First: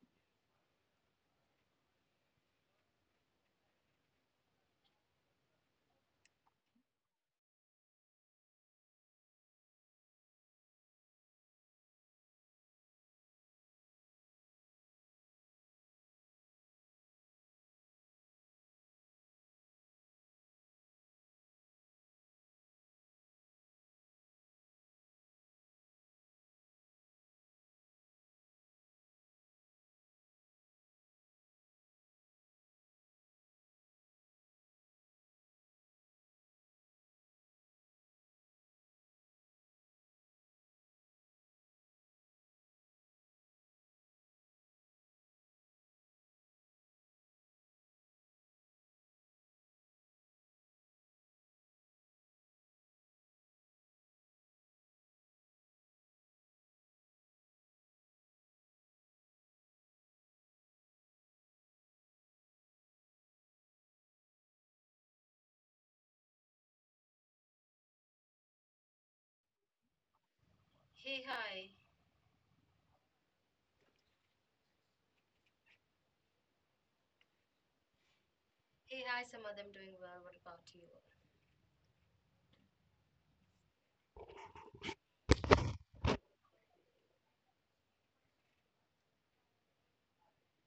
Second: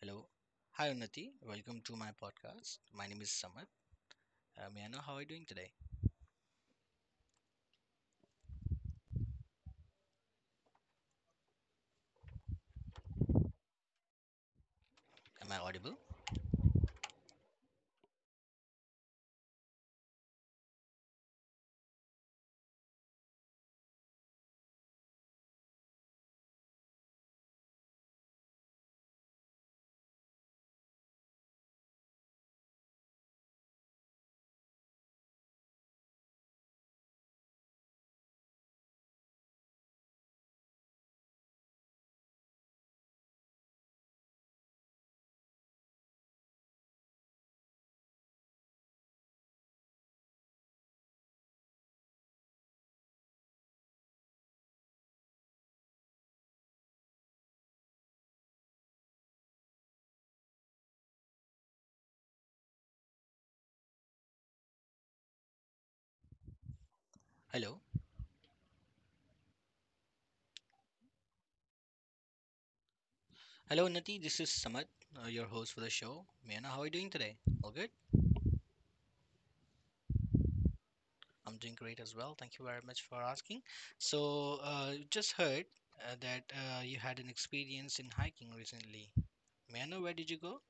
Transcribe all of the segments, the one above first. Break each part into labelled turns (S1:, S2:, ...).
S1: Hello. Hi, Unnati. Welcome to my podcast. My name is Samad. May I know how are you doing today? Am I audible? Hello.
S2: Hey, hi.
S1: Hello, Unnati. This is Samad, your host for the show. May I know how are you doing today? All good?
S2: Hey, hi, Samadh. I'm doing well. What about you?
S1: I'm doing great as well. Thank you very much for asking. So, you just heard that you had an experience in hiking recently. May I know where did you go?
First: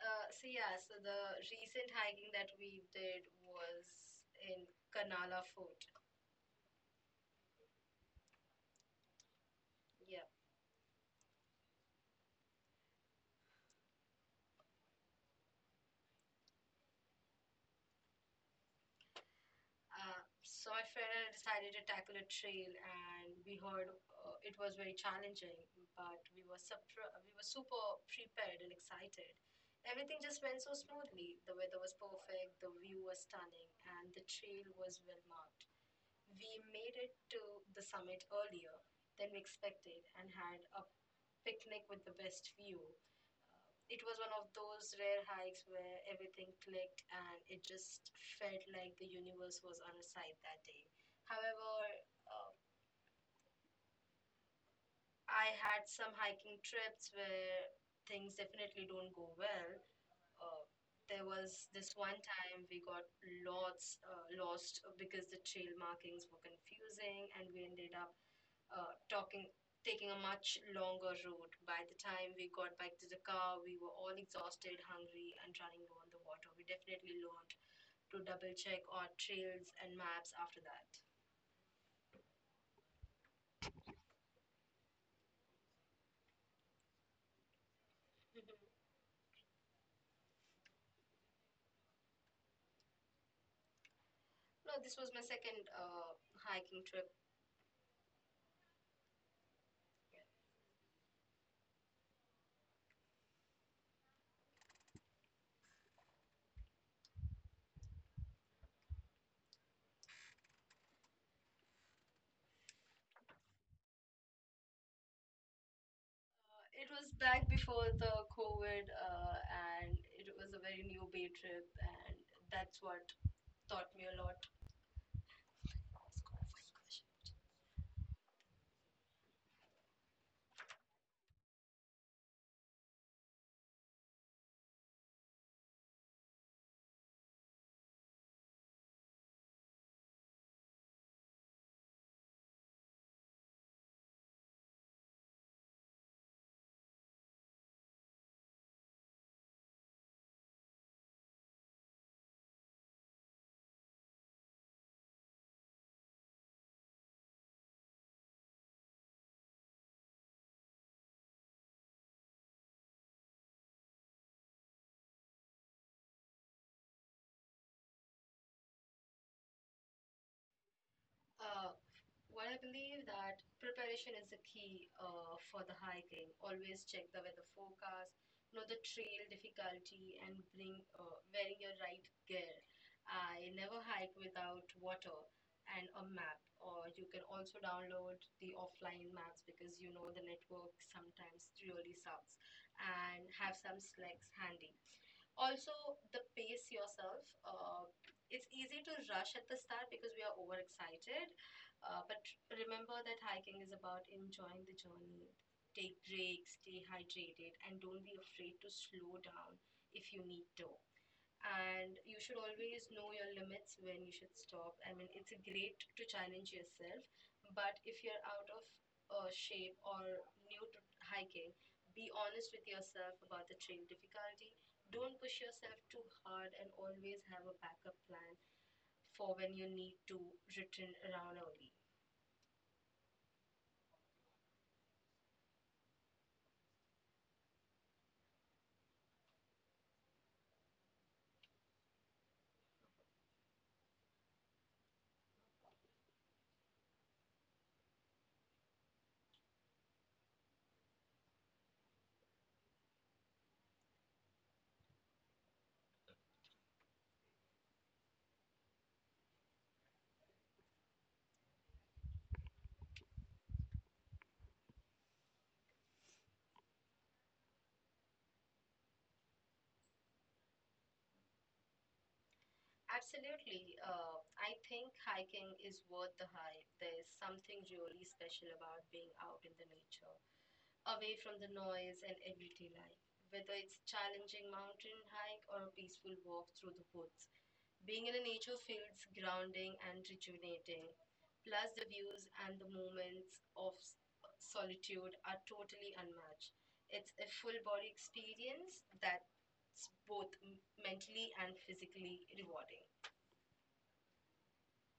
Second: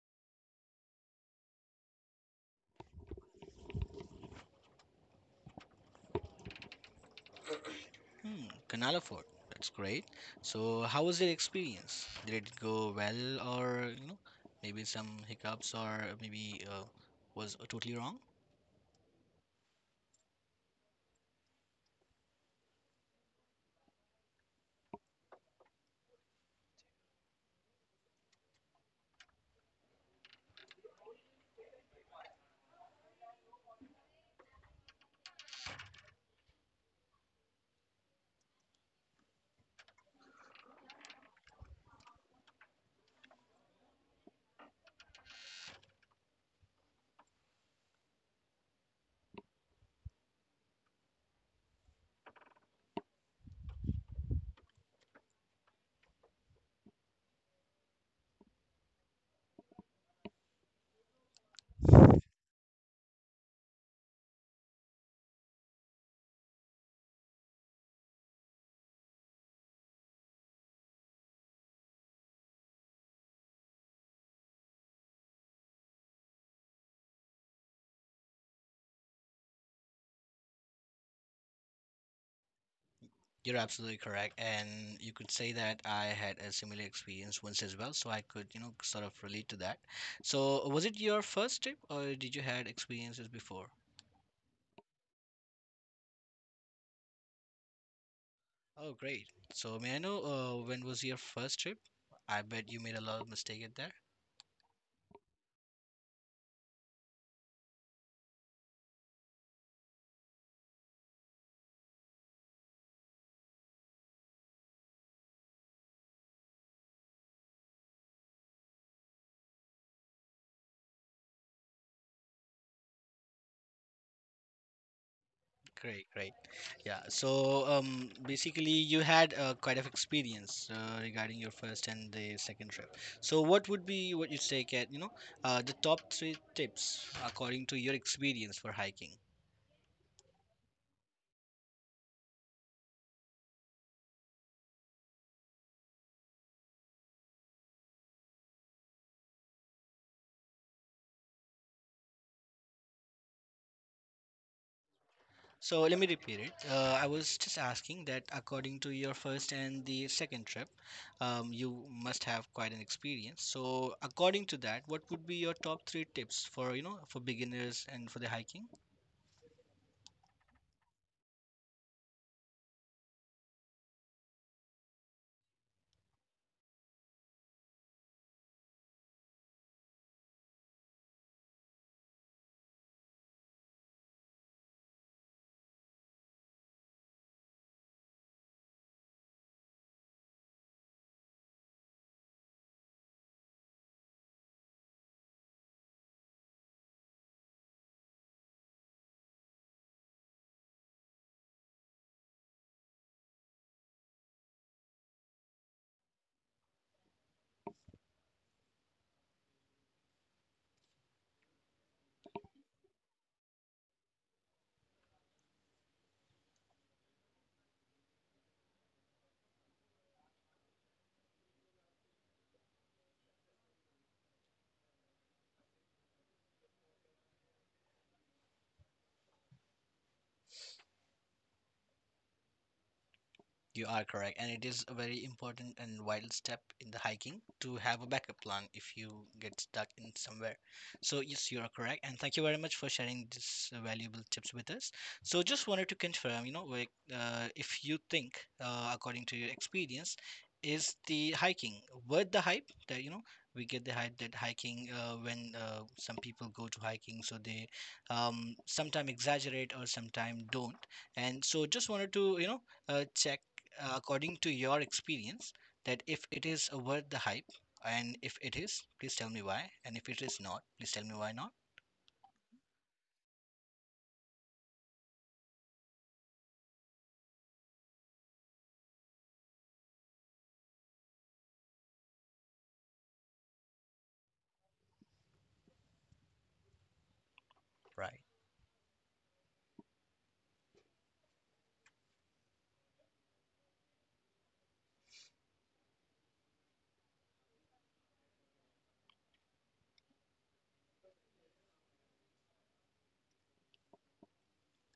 S2: So the recent hiking that we did was in Kanala Fort.
S1: Canal of Fort. That's great.
S2: Yeah.
S1: So, how was your experience? Did it go well, or you know, maybe some hiccups, or maybe was totally wrong?
S2: So, my friend and I decided to tackle a trail, and we heard it was very challenging, but we were super prepared and excited. Everything just went so smoothly. The weather was perfect, the view was stunning, and the trail was well marked. We made it to the summit earlier than we expected and had a picnic with the best view. Uh, it was one of those rare hikes where everything clicked and it just felt like the universe was on our side that day. However, uh, I had some hiking trips where things definitely don't go well. uh, there was this one time we got lots lost because the trail markings were confusing, and we ended up talking taking a much longer route. By the time we got back to the car, we were all exhausted, hungry, and running low on the water. We definitely learned to double check our trails and maps after that.
S1: You're absolutely correct, and you could say that I had a similar experience once as well, so I could, you know, sort of relate to that. So, was it your first trip, or did you had experiences before?
S2: No, this was my second hiking trip.
S1: Oh, great. So, may I know when was your first trip? I bet you made a lot of mistake at there.
S2: It was back before the COVID, and it was a very new bay trip, and that's what taught me a lot.
S1: Great,
S2: Ask
S1: great.
S2: all five questions.
S1: Yeah. So, basically, you had quite of experience regarding your first and the second trip. So, what would be what you say, Kat? You know, the top three tips according to your experience for hiking. So let me repeat it. I was just asking that according to your first and the second trip, you must have quite an experience. So according to that, what would be your top three tips for, you know, for beginners and for the hiking?
S2: Uh, what I believe that preparation is the key for the hiking. Always check the weather forecast, know the trail difficulty, and bring wearing your right gear. I never hike without water and a map. Or you can also download the offline maps because you know the network sometimes really sucks, and have some slacks handy. Also, the pace yourself, it's easy to rush at the start because we are overexcited, but remember that hiking is about enjoying the journey. Take breaks, stay hydrated, and don't be afraid to slow down if you need to. And you should always know your limits when you should stop. I mean, it's great to challenge yourself, but if you're out of shape or new to hiking, be honest with yourself about the trail difficulty. Don't push yourself too hard and always have a backup plan for when you need to return around early.
S1: You are correct, and it is a very important and vital step in the hiking to have a backup plan if you get stuck in somewhere. So yes, you are correct, and thank you very much for sharing these valuable tips with us. So just wanted to confirm, you know, like if you think, according to your experience, is the hiking worth the hype? That you know, we get the hype that hiking when some people go to hiking, so they sometimes exaggerate or sometimes don't. And so just wanted to, you know, check according to your experience that if it is worth the hype, and if it is, please tell me why, and if it is not, please tell me why not.
S2: Absolutely. I think hiking is worth the hype. There's something really special about being out in the nature, away from the noise and everyday life. Whether it's challenging mountain hike or a peaceful walk through the woods, being in a
S1: Right.
S2: nature feels grounding and rejuvenating. Plus, the views and the moments of solitude are totally unmatched. It's a full body experience that's both mentally and physically rewarding.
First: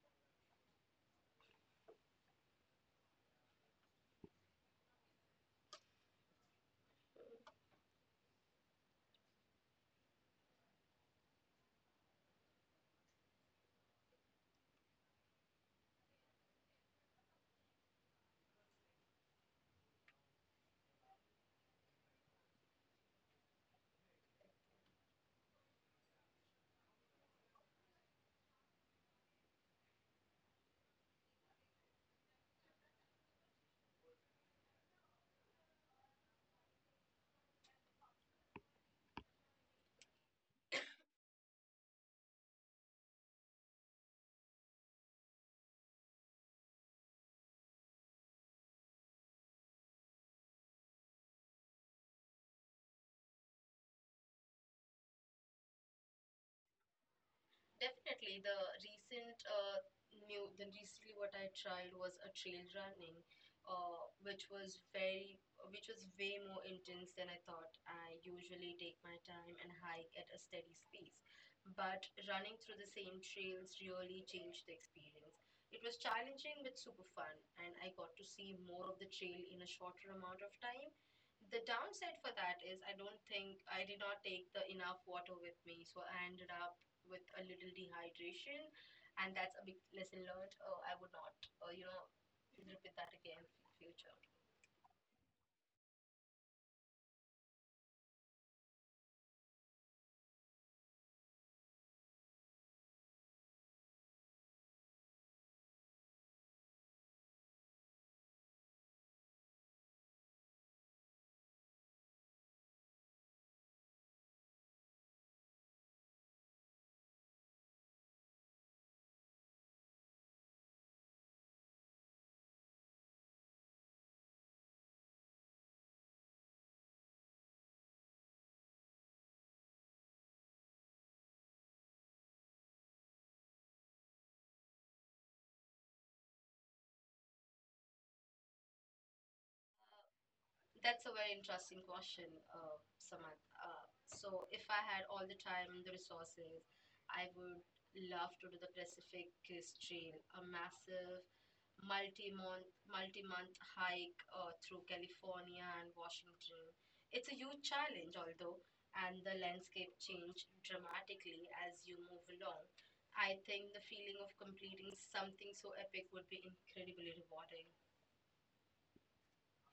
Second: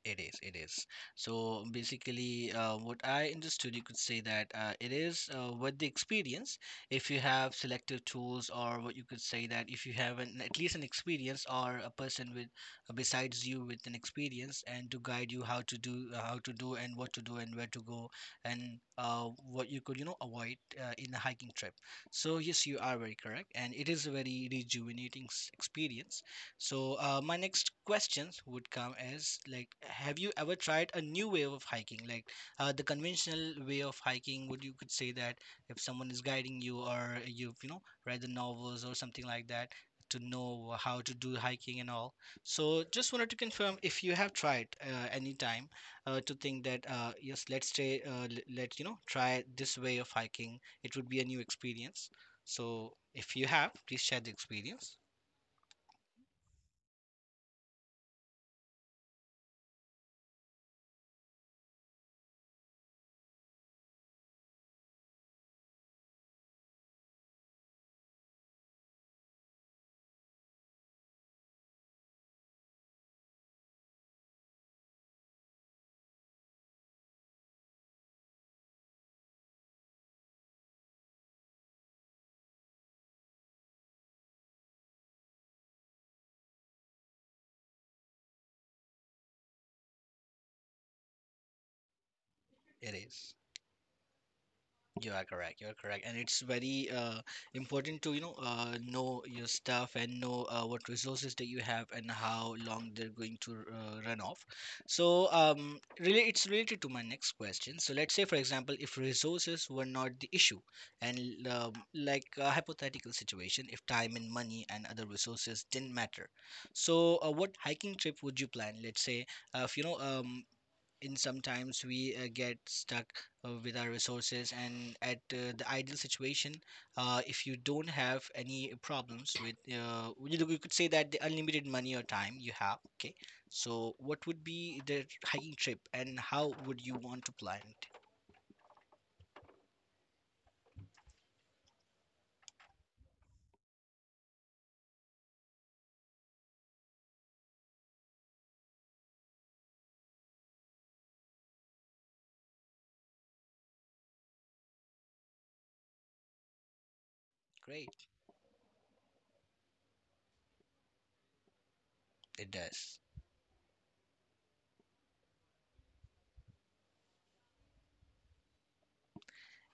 S1: It is, it is. So basically, what I understood, you could say that it is with the experience. If you have selective tools, or what you could say that if you have an, at least an experience or a person with besides you with an experience and to guide you how to do and what to do and where to go and what you could, you know, avoid in a hiking trip. So yes, you are very correct, and it is a very rejuvenating experience. So my next questions would come as like, have you ever tried a new way of hiking? Like the conventional way of hiking, would you could say that if someone is guiding you or you've, you know, read the novels or something like that to know how to do hiking and all. So just wanted to confirm if you have tried any time to think that yes, let's try let, you know, try this way of hiking. It would be a new experience. So if you have, please share the experience.
S2: Definitely, the recently what I tried was a trail running, uh, which was very which was way more intense than I thought. I usually take my time and hike at a steady pace, but running through the same trails really changed the experience. It was challenging but super fun, and I got to see more of the trail in a shorter amount of time. The downside for that is I don't think I did not take the enough water with me, so I ended up with a little dehydration, and that's a big lesson learned. I would not, uh, you know,
S1: It
S2: repeat that
S1: is.
S2: again in future.
S1: You are correct. You are correct, and it's very important to, you know, know your stuff and know what resources that you have and how long they're going to run off. So really, it's related to my next question. So let's say, for example, if resources were not the issue, and like a hypothetical situation, if time and money and other resources didn't matter, so what hiking trip would you plan? Let's say, if you know in sometimes we get stuck with our resources and at the ideal situation, if you don't have any problems with uh, you could say that the unlimited money or time you have, okay, so what would be the hiking trip and how would you want to plan it?
S2: That's a very interesting question, Samant. So, if I had all the time and the resources, I would love to do the Pacific Crest Trail, a massive multi-month hike through California and Washington. It's a huge
S1: Great.
S2: challenge, although, and the landscape changed dramatically as you move
S1: It
S2: along.
S1: does.
S2: I think the feeling of completing something so epic would be incredibly rewarding.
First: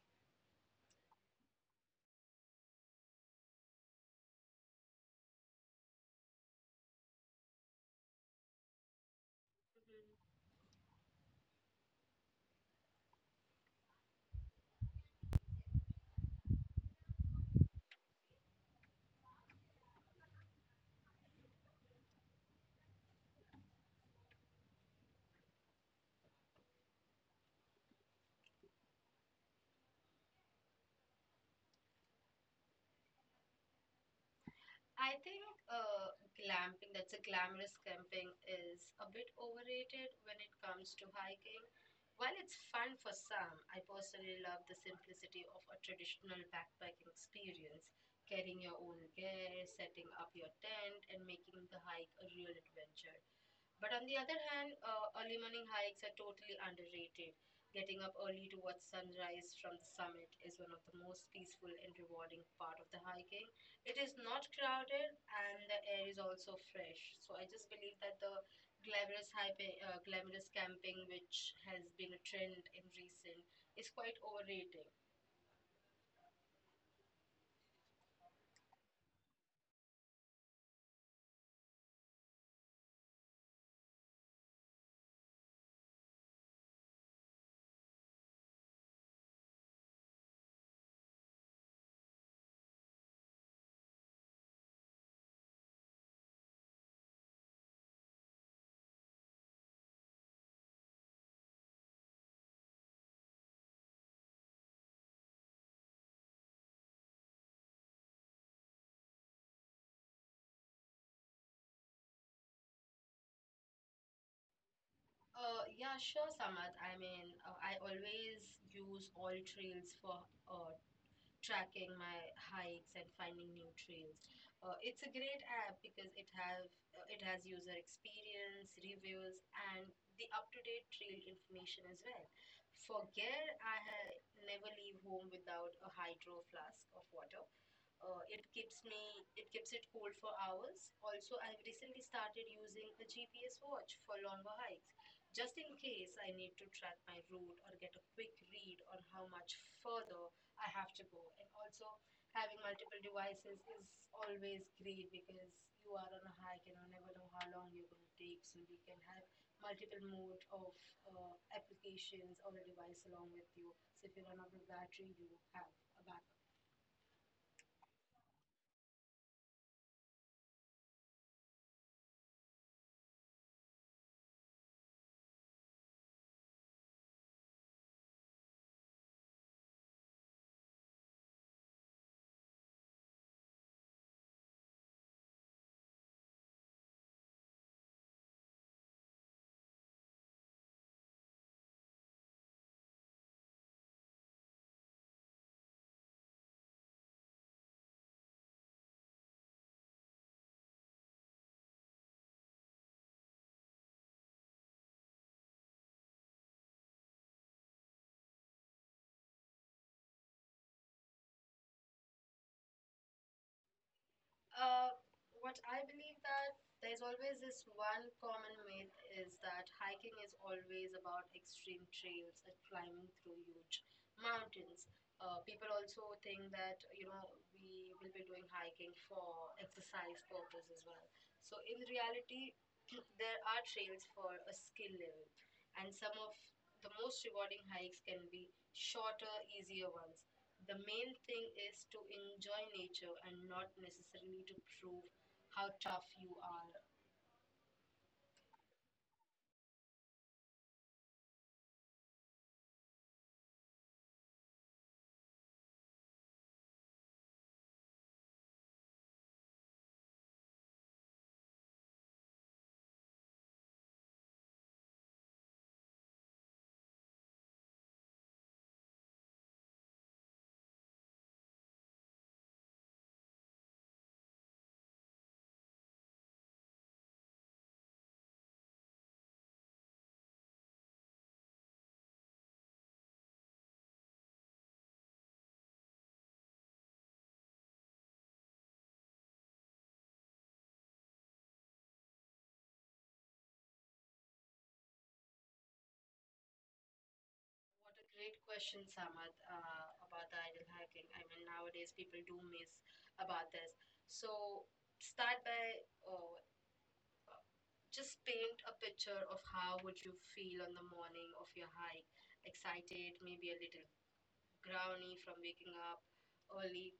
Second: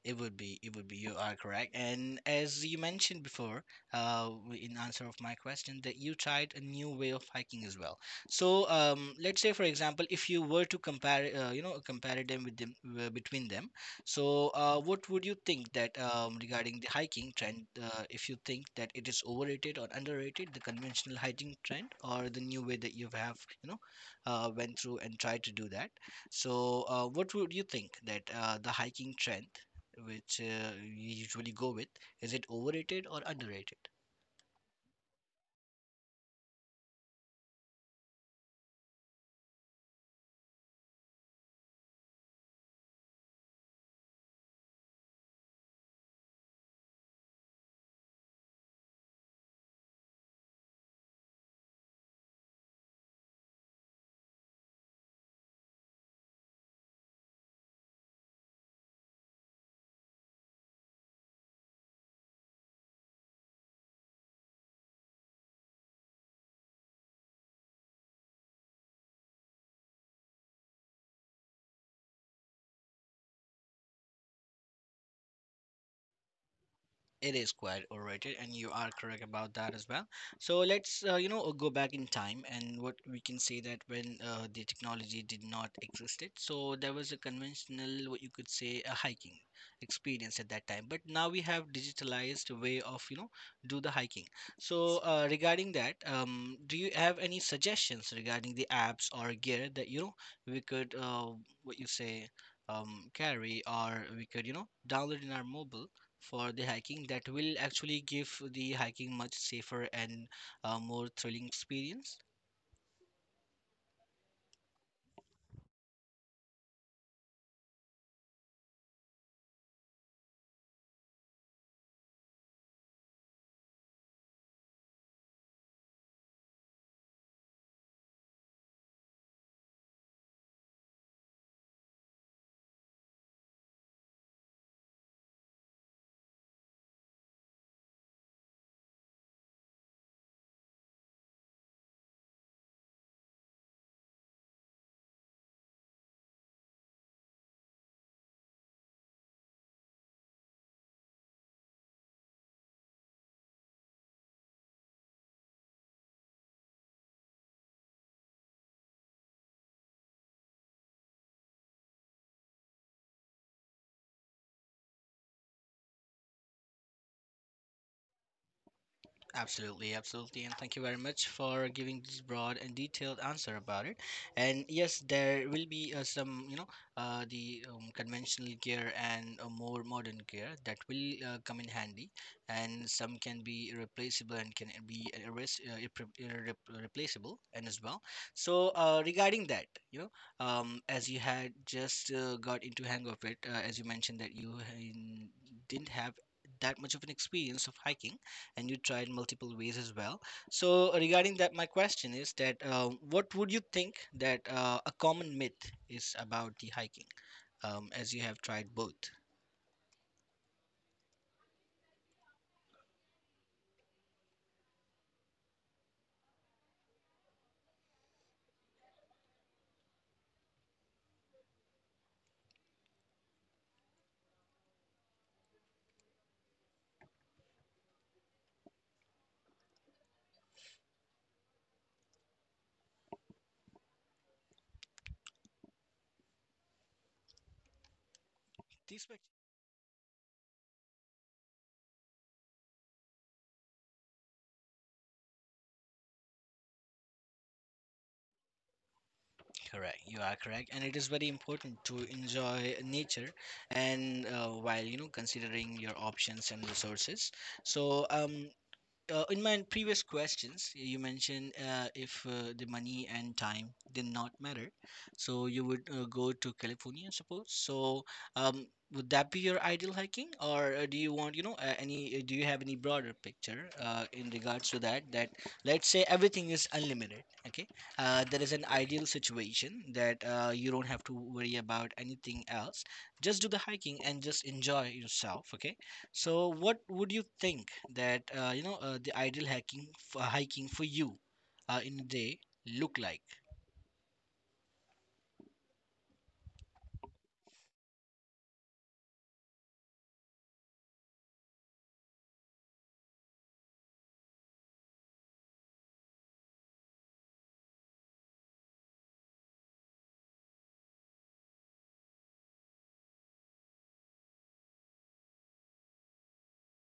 S1: It would be, it would be. You are correct. And as you mentioned before, in answer of my question, that you tried a new way of hiking as well. So, let's say, for example, if you were to compare, you know, compare them with them between them. So, what would you think that regarding the hiking trend? If you think that it is overrated or underrated, the conventional hiking trend or the new way that you have, you know, went through and tried to do that. So, what would you think that the hiking trend? Which we usually go with. Is it overrated or underrated?
S2: I think glamping, that's a glamorous camping, is a bit overrated when it comes to hiking. While it's fun for some, I personally love the simplicity of a traditional backpacking experience, carrying your own gear, setting up your tent, and making the hike a real adventure. But on the other hand, early morning hikes are totally underrated. Getting up early to watch sunrise from the summit is one of the most peaceful and rewarding part of the hiking. It is not crowded and the air is also fresh. So I just believe that the glamorous hyping, glamorous camping, which has been a trend in recent, is quite overrated.
S1: It is quite overrated, and you are correct about that as well. So let's, you know, go back in time and what we can say that when the technology did not existed, so there was a conventional, what you could say, a hiking experience at that time. But now we have digitalized way of, you know, do the hiking. So regarding that, do you have any suggestions regarding the apps or gear that, you know, we could, what you say, carry or we could, you know, download in our mobile, for the hiking that will actually give the hiking much safer and more thrilling experience?
S2: Yeah, sure, Samad. I mean, I always use all trails for uh, tracking my hikes and finding new trails. It's a great app because it has user experience, reviews, and the up-to-date trail information as well. For gear, never leave home without a hydro flask of water, it keeps it cool for hours. Also, I've recently started using a GPS watch for longer hikes, just in case I need to track my route or get a quick read on how much further I have to go. And also, having multiple devices is always great because you are on a hike and you never know how long you're going to take. So you can have multiple mode of applications or a device along with you. So if you run out of battery, you have a backup.
S1: Absolutely, absolutely, and thank you very much for giving this broad and detailed answer about it. And yes, there will be some, you know, the conventional gear and a more modern gear that will come in handy, and some can be replaceable and can be erase, replaceable and as well. So regarding that, you know, as you had just got into hang of it, as you mentioned that you didn't have that much of an experience of hiking and you tried multiple ways as well. So regarding that, my question is that what would you think that a common myth is about the hiking, as you have tried both?
S2: Uh, what I believe that there's always this one common myth is that hiking is always about extreme trails and climbing through huge mountains. People also think that you know we will be doing hiking for exercise purpose as well. So in reality there are trails for a skill level, and some of the most rewarding hikes can be
S1: These were.
S2: shorter easier ones. The main thing is to enjoy nature and not necessarily to prove how tough you are.
S1: Correct, you are correct, and it is very important to enjoy nature and while you know considering your options and resources. So, in my previous questions, you mentioned if the money and time did not matter, so you would go to California, I suppose. So, um, would that be your ideal hiking, or do you want, you know, any? Do you have any broader picture in regards to that? That let's say everything is unlimited. Okay, there is an ideal situation that you don't have to worry about anything else. Just do the hiking and just enjoy yourself. Okay, so, what would you think that you know the ideal hiking for hiking for you in a day look like?
S2: What a great question, Samad, about the idle hacking. I mean, nowadays people do miss about this. So start by uh, just paint a picture of how would you feel on the morning of your hike. Excited, maybe a little growly from waking up early,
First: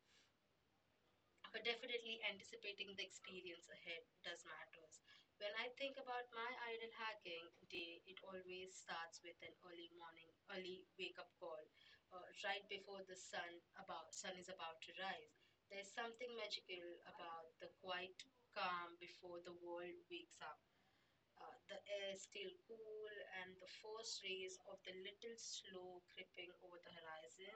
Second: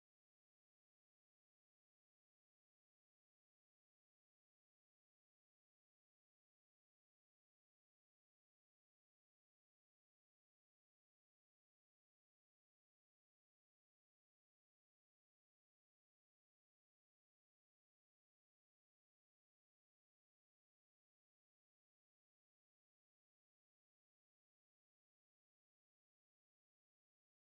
S2: but definitely anticipating the experience ahead does matters. When I think about my ideal hacking day, it always starts with an early morning, early wake up call, right before the sun is about to rise. There's something magical about the quiet calm before the world wakes up. The air is still cool, and the first rays of the little slow creeping over the horizon,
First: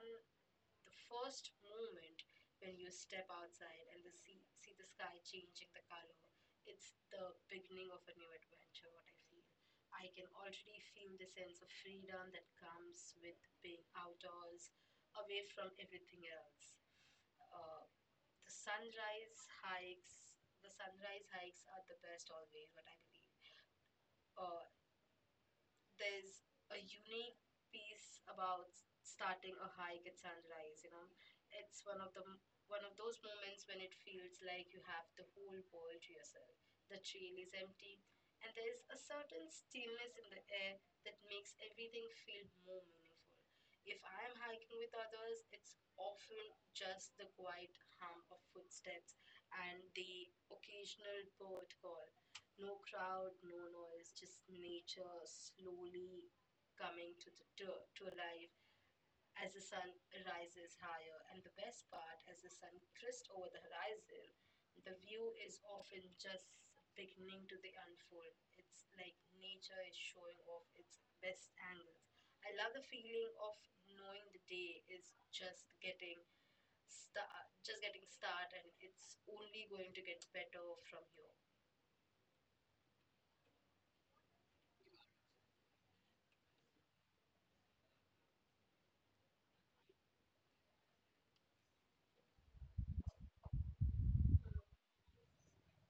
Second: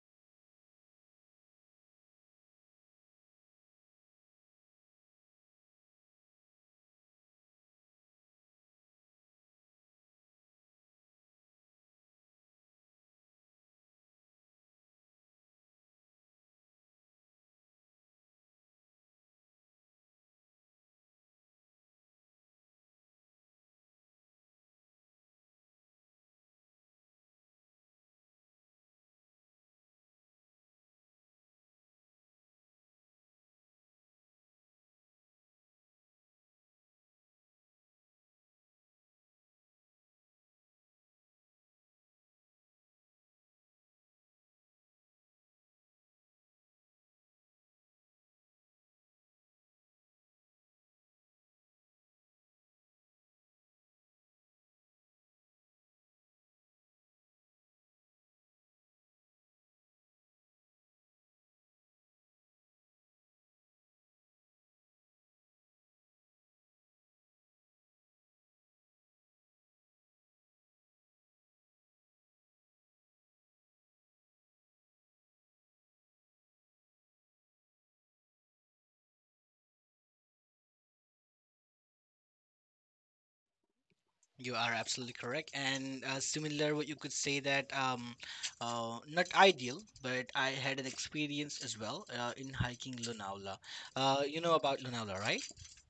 S2: the first moment when you step outside and see the sky changing the color, it's the beginning of a new adventure, what I feel. I can already feel the sense of freedom that comes with being outdoors, away from everything else. Uh, the sunrise the sunrise hikes are the best always, what I believe. Uh, there's a unique piece about starting a hike at sunrise. You know, it's one of those moments when it feels like you have the whole world to yourself. The trail is empty, and there is a certain stillness in the air that makes everything feel more meaningful. If I am hiking with others, it's often just the quiet hum of footsteps and the occasional bird call. No crowd, no noise, just nature slowly coming to, the, to life as the sun rises higher. And the best part, as the sun crests over the horizon, the view is often just beginning to the unfold. It's like nature is showing off its best angles. I love the feeling of knowing the day is just just getting start, and it's only going to get better from here.
S1: You are absolutely correct, and similar, what you could say that not ideal, but I had an experience as well in hiking Lonavala. You know about Lonavala, right?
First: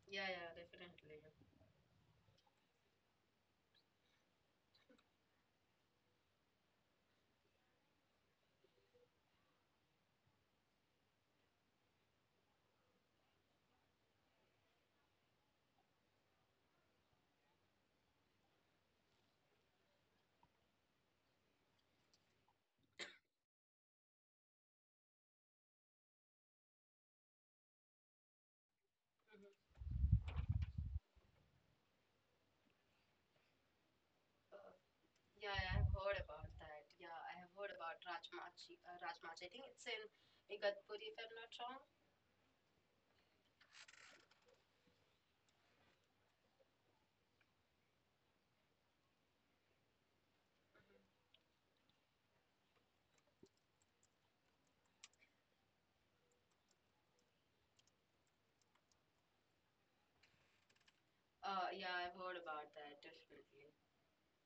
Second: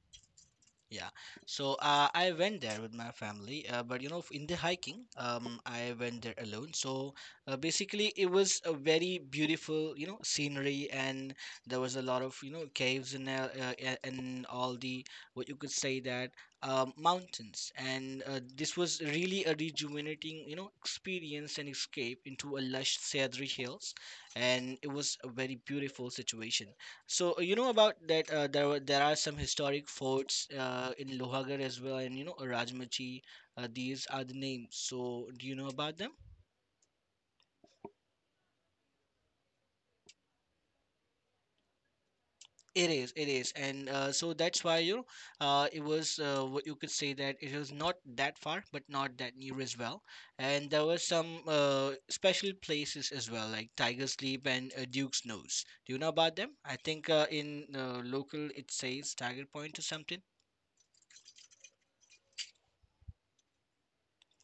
S2: Yeah, yeah,
S1: Yeah.
S2: definitely.
S1: So I went there with my family, but you know, in the hiking, I went there alone. So basically, it was a very beautiful, you know, scenery, and there was a lot of, you know, caves and and all the what you could say that mountains. And this was really a rejuvenating, you know, experience and escape into a lush cedary hills, and it was a very beautiful situation. So you know about that there are some
S2: Mhm.
S1: historic forts in Lohagarh as well, and you know Rajmachi. These are the names.
S2: Uh,
S1: So do
S2: yeah,
S1: you know
S2: I have
S1: about them?
S2: heard about that. Yeah, I have heard about Rajmachi. Rajmachi. I think it's in Igatpuri, if I'm not wrong.
S1: It is, and so that's why you know it was what you could say that it was not that far, but not that near as well. And there were
S2: Mhm.
S1: some special places as well, like Tiger's Leap and Duke's Nose. Do you know about them? I think in local it says Tiger Point or something.
S2: Yeah, I've heard about that, definitely.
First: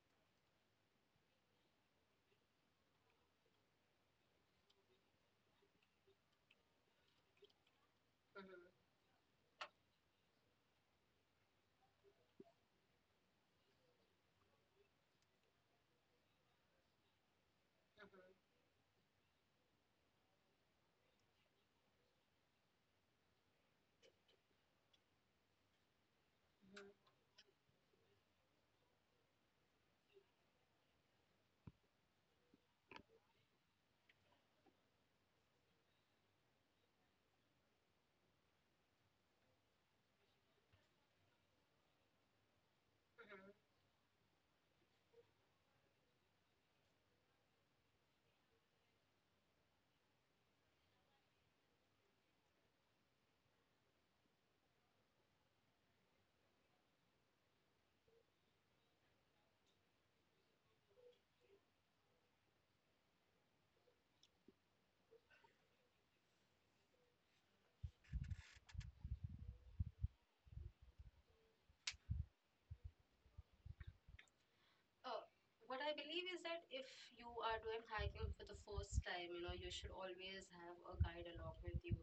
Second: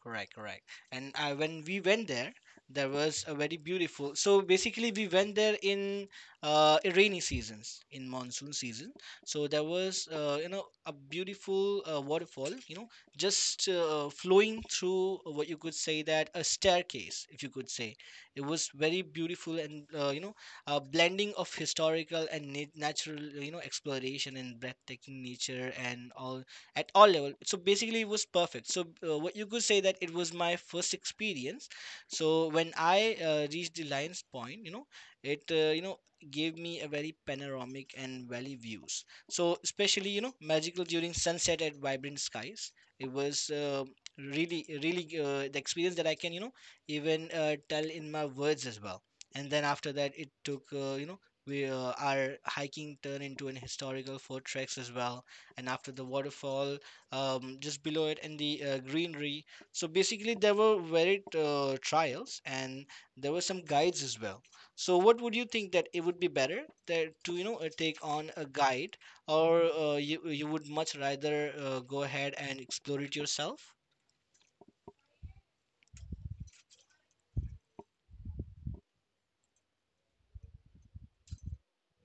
S1: Correct, correct. And when we went there, there was a very beautiful. So basically, we went there in rainy seasons, in monsoon
S2: Mm-hmm.
S1: season. So there was, you know, a beautiful waterfall, you know, just flowing through what you could say that a staircase, if you could say. It was very beautiful and a blending of historical and natural, exploration and breathtaking nature and all at all
S2: Mm-hmm.
S1: level. So basically it was perfect. So what you could say that it was my first experience. So when I reached the lion's point, it gave me a very panoramic and valley views. So especially, you know, magical during sunset at vibrant skies. It was
S2: Mm-hmm.
S1: really really the experience that I can, you know, even tell in my words as well. And then after that it took, you know we our hiking turned into an historical fortress as well. And after the waterfall, just below it and the greenery. So basically there were varied trials, and there were some guides as well. So what would you think, that it would be better that, to, you know, take on a guide, or you would much rather go ahead and explore it yourself?
S2: Uh, what I believe is that if you are doing hiking for the first time, you know, you should always have a guide along with you.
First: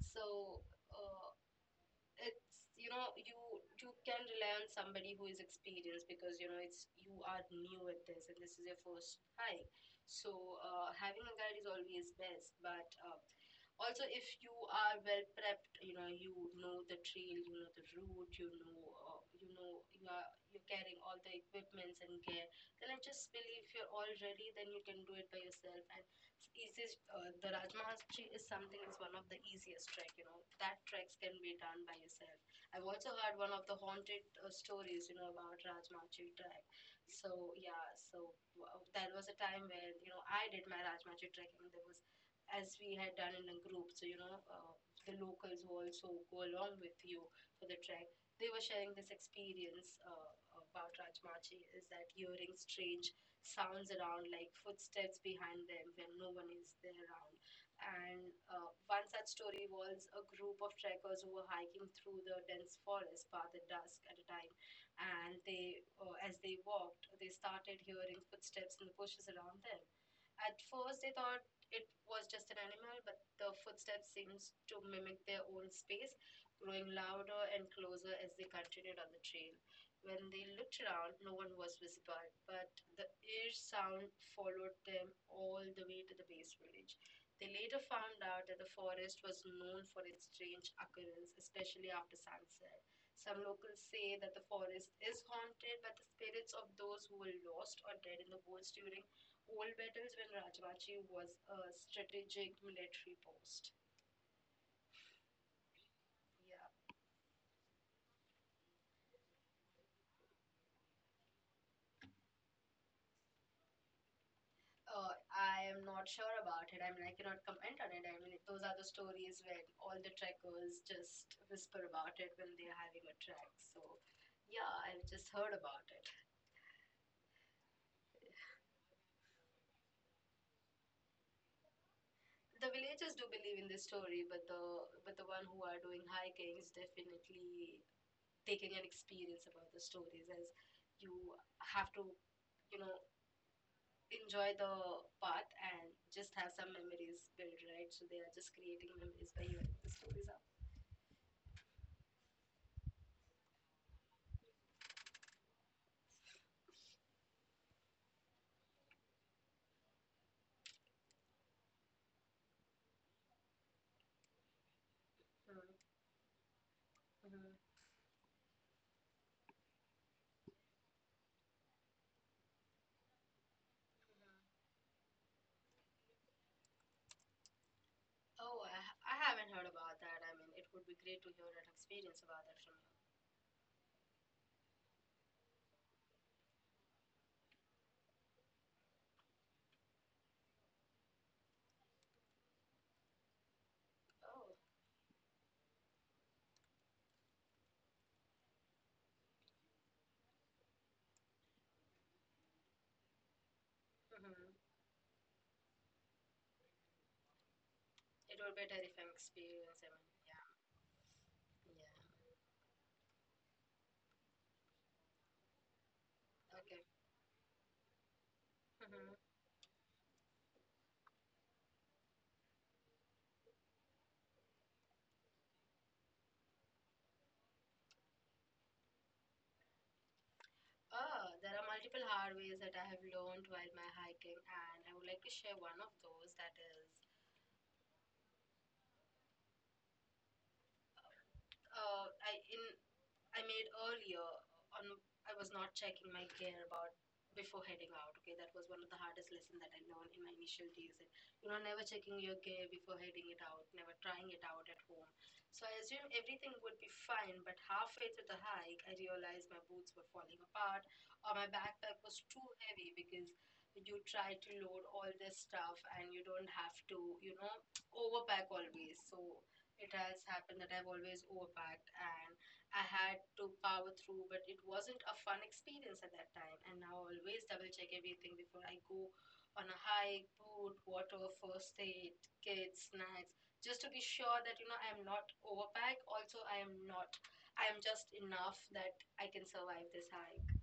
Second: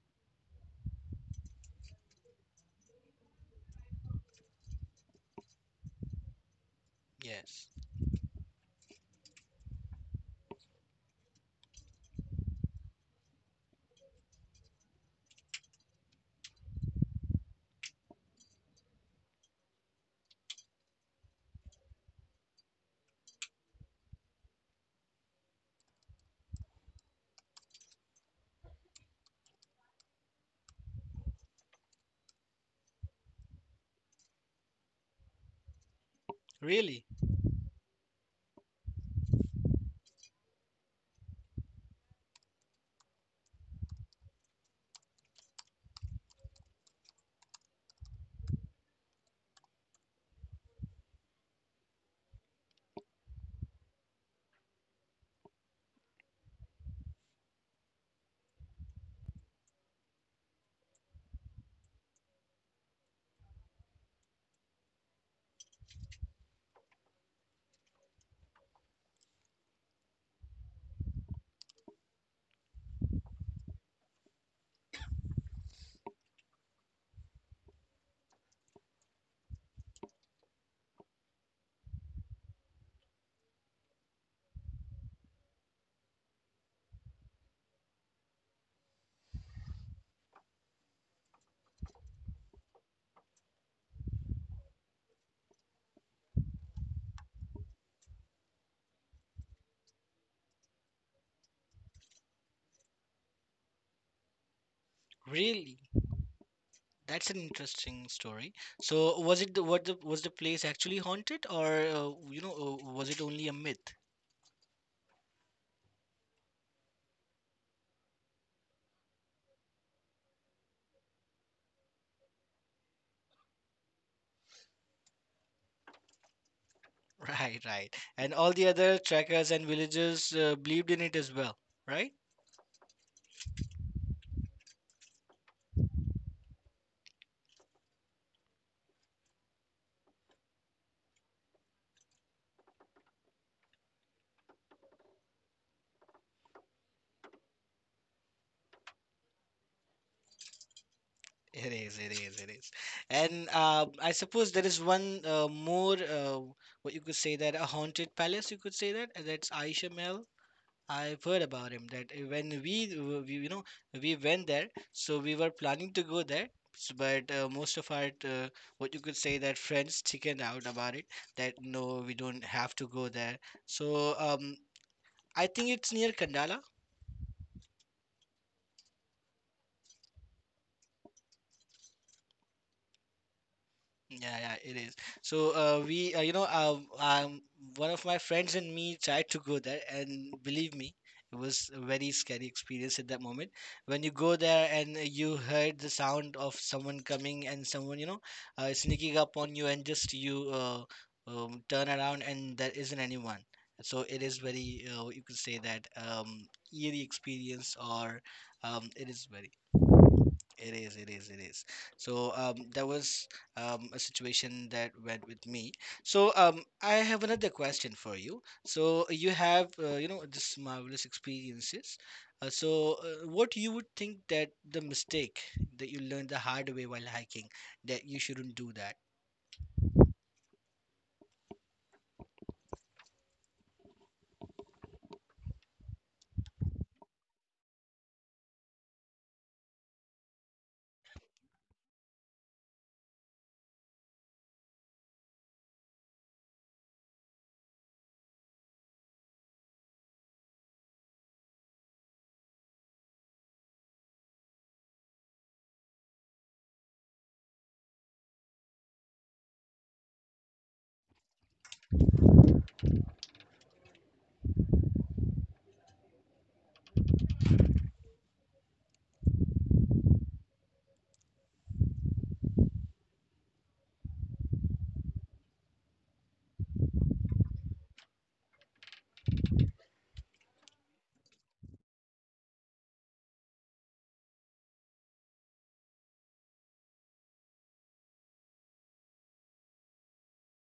S2: So, uh, it's you know you can rely on somebody who is experienced because you know it's you are
S1: Yes.
S2: new at this and this is your first hike. So having a guide is always best, but also, if you are well prepped, you know the trail, you know the route, you know, you're carrying all the equipments and gear. Then I just believe you're all ready. Then you can do it by yourself. And it's easiest, the Rajmahastri is something is one of the easiest trek. You know, that treks can be done by yourself. I've also heard one of the haunted stories, you know, about Rajmahastri trek.
S1: Really?
S2: So yeah, there was a time when you know I did my Rajmahastri trekking. There was as we had done in a group. The locals who also go along with you for the trek, they were sharing this experience about Rajmachi is that hearing strange sounds around, like footsteps behind them when no one is there around. And One such story was a group of trekkers who were hiking through the dense forest path at dusk at a time. And as they walked, they started hearing footsteps in the bushes around them. At first, they thought it was just an animal, but the footsteps seemed to mimic their own space, growing louder and closer as they continued on the trail. When they looked around, no one was visible, but the ear sound followed them all the way to the base village. They later found out that the forest was known for its strange occurrence, especially after sunset. Some locals say that the forest is haunted by the spirits of those who were lost or dead in the woods during old battles when Rajmachi was a strategic military post.
S1: Really?
S2: Yeah.
S1: That's an interesting story. So was it the, what the, was the place actually haunted, or, was it only a myth?
S2: I am not sure about it. I mean, I cannot comment on it. I mean, those are the stories where all the trekkers just whisper about it when they're having a trek. So, yeah, I've just heard about it.
S1: Right, right. And all the other trackers and villagers believed in it as well, right?
S2: The villagers do believe in this story, but the one who are doing hiking is definitely taking an experience about the stories as you have to you know enjoy the path and just have some memories built, right? So they are just creating memories by hearing the stories out.
S1: It is, it is, it is. And I suppose there is one more, what you could say that a haunted palace, you could say that, and that's Aisha Mel. I've heard about him that when we, you know, we went there, so we were planning to go there. But
S2: Mm-hmm.
S1: most of our, what you could say, that friends chickened out about it. That no, we don't have to go there. So I think it's near Kandala.
S2: Oh, I, I haven't heard about that. I mean, it would be great to hear an experience about that from you.
S1: Yeah, yeah, it is. So one of my friends and me tried to go there, and believe me, it was a very scary experience at that moment. When you go
S2: Oh,
S1: there and you heard the sound of someone coming and someone, you know, sneaking up on you, and just you turn around and there isn't anyone. So it is
S2: mm-hmm.
S1: very, you could say that eerie experience, or
S2: It would be a terrifying
S1: it is very.
S2: experience. I mean, yeah,
S1: It is, it is, it is.
S2: yeah,
S1: So that was a situation that went with me. So
S2: okay.
S1: I have another question for you. So
S2: Mm-hmm.
S1: you have, this marvelous experiences. What you would think that the mistake that you learned the hard way while hiking, that you shouldn't do that?
S2: Oh, there are multiple hard ways that I have learned while my hiking, and I would like to share one of those. That is, I in I made earlier on I was not checking my gear about before heading out. Okay, that was one of the hardest lessons that I learned in my initial days. And, you know, never checking your gear before heading it out, never trying it out at home. So I assumed everything would be fine, but halfway through the hike, I realized my boots were falling apart or my backpack was too heavy because you try to load all this stuff and you don't have to, overpack always. So it has happened that I've always overpacked and I had to power through, but it wasn't a fun experience at that time. And now I always double check everything before I go on a hike, food, water, first aid, kids, snacks, just to be sure that I am not overpacked. Also, I am not. I am just enough that I can survive this hike.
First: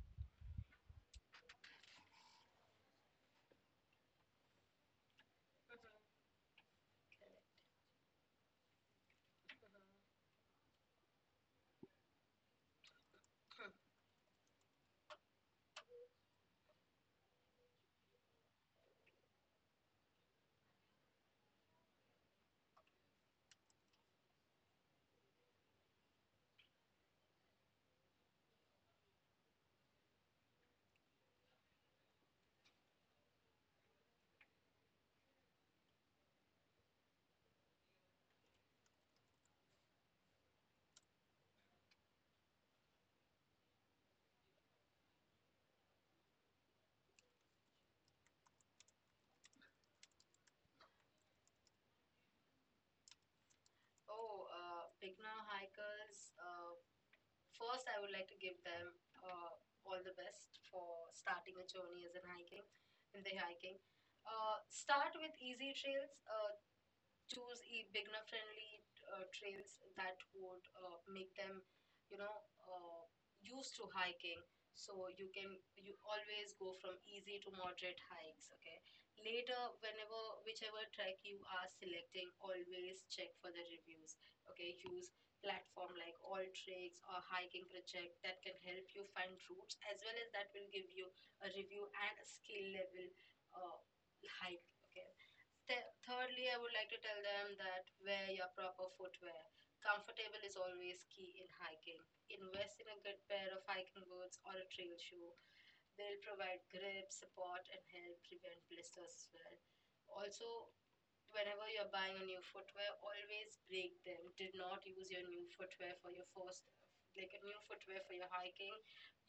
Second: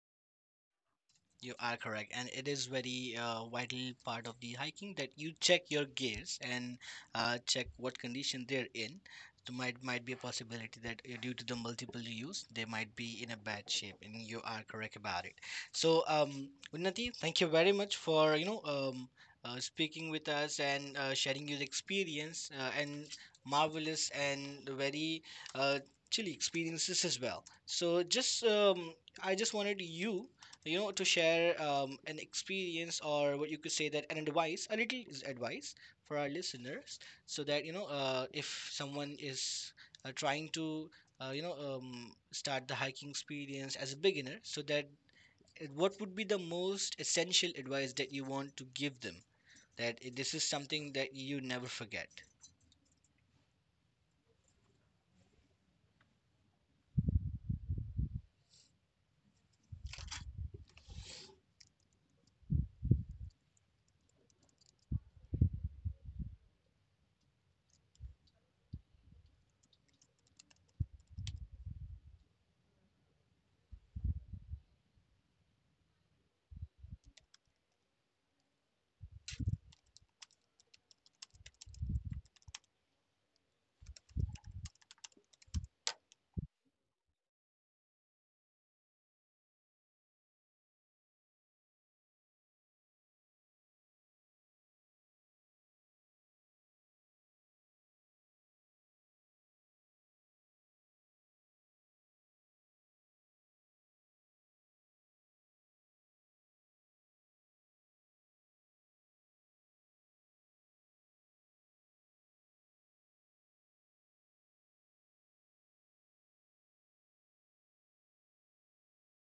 S1: You are correct, and it is very vital part of the hiking that you check your
S2: Mhm.
S1: gears and check what condition they're in. There might be a possibility that due to the multiple use, they might be in a bad shape, and you are correct about it. So, Unnati, thank you very much for, speaking with us and sharing your experience and marvelous and very uh, chilly experiences as well. So, just I just wanted you, you know to share an experience or what you could say that an advice, a little is advice for our listeners. So that, if someone is trying to start the hiking experience as a beginner, so that what would be the most essential advice that you want to give them, that this is something that you never forget?
S2: Oh, Beginner hikers, first, I would like to give them uh, all the best for starting a journey as in hiking, in the hiking. Start with easy trails. Choose beginner friendly trails that would make them you know uh, used to hiking. So you can you always go from easy to moderate hikes. Okay, later, whenever, whichever trek you are selecting, always check for the reviews. Okay, use platform like all tricks or hiking project that can help you find routes, as well as that will give you a review and a skill level uh, hike. Okay. Thirdly, I would like to tell them that wear your proper footwear. Comfortable is always key in hiking. Invest in a good pair of hiking boots or a trail shoe. They'll provide grip, support, and help prevent blisters as well. Also, whenever you're buying a new footwear, always break them. Do not use your new footwear for your first, like a new footwear for your hiking.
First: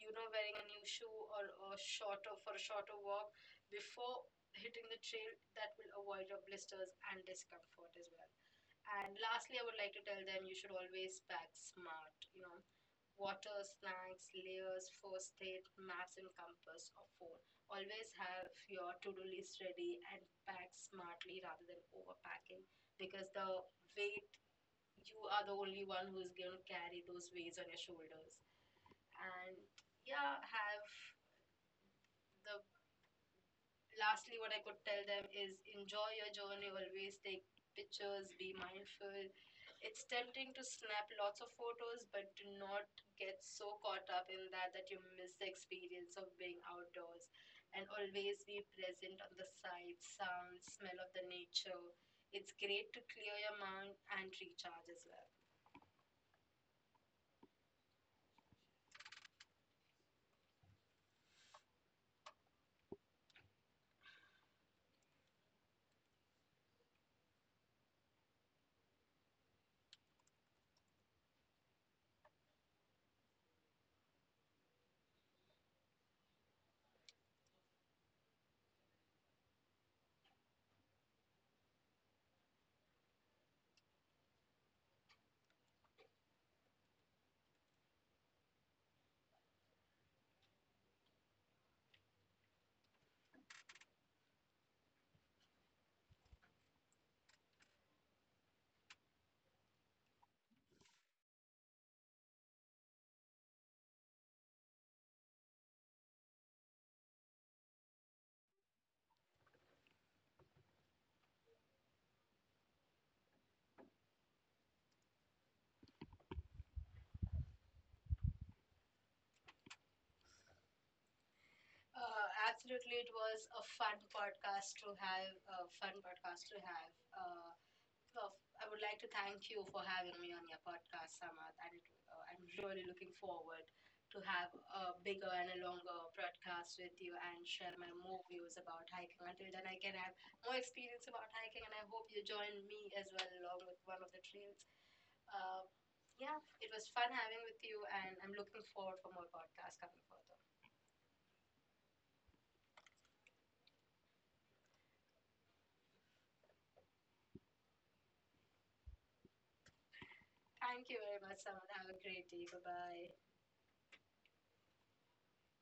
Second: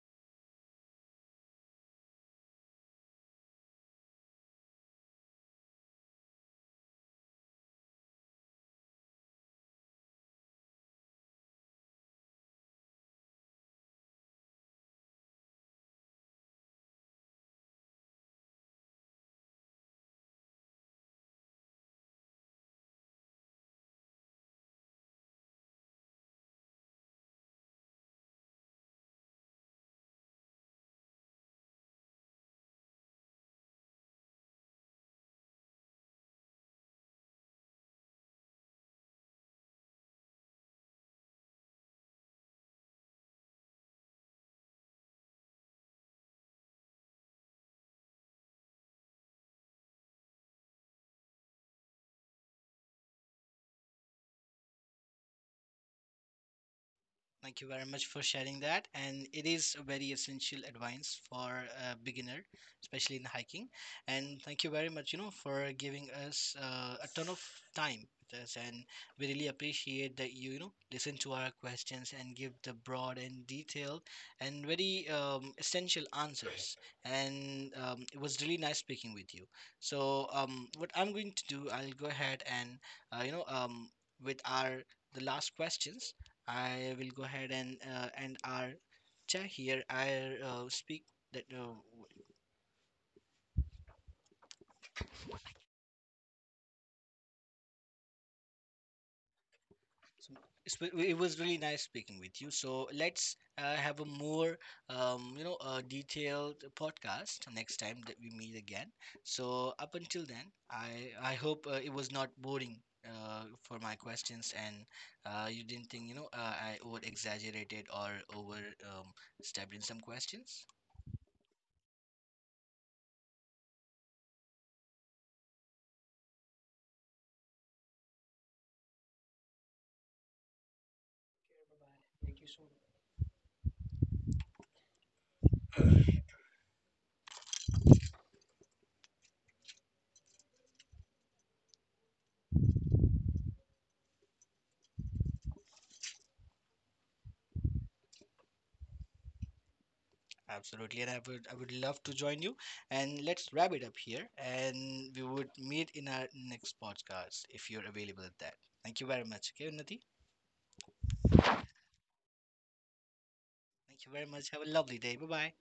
S2: You know, wearing a new shoe or a shorter for a shorter walk before hitting the trail that will avoid your blisters and discomfort as well. And lastly, I would like to tell them you should always pack smart. You know, water, snacks, layers, first aid, maps, and compass or phone. Always have your to do list ready and pack smartly rather than overpacking, because the weight, you are the only one who's going to carry those weights on your shoulders. And yeah, have the lastly what I could tell them is enjoy your journey. Always take pictures, be mindful. It's tempting to snap lots of photos, but do not get so caught up in that that you miss the experience of being outdoors, and always be present on the sight, sound, smell of the nature. It's great to clear your mind and recharge as well.
S1: Thank you very much for sharing that. And it is a very essential advice for a beginner, especially in hiking. And thank you very much, you know, for giving us a ton of time with us. And we really appreciate that you know, listen to our questions and give the broad and detailed and very essential answers. And it was really nice speaking with you. So what I'm going to do, I'll go ahead and, uh, you know, um, with our the last questions, I will go ahead and end our chat here. I speak that it was really nice speaking with you. So let's have a more detailed podcast next time that we meet again. So up until then, I hope it was not boring. For my questions, and you didn't think, I over exaggerated or over um, stepped in some questions.
S2: Absolutely, it was a fun podcast to have, a fun podcast to have uh, well, I would like to thank you for having me on your podcast, Samath, and I'm really looking forward to have a bigger and a longer podcast with you and share my more views about hiking. Until then, I can have more experience about hiking, and I hope you join me as well along with one of the trails. Uh, yeah, it was fun having with you, and I'm looking forward for more podcasts coming further.
S1: Absolutely, and I would love to join you. And let's wrap it up here, and we would meet in our next podcast if you're available at that. Thank you very much. Okay, Unnati.
S2: Thank you very much, Samath. Have a great day. Bye bye.
S1: Thank you very much. Have a lovely day. Bye bye.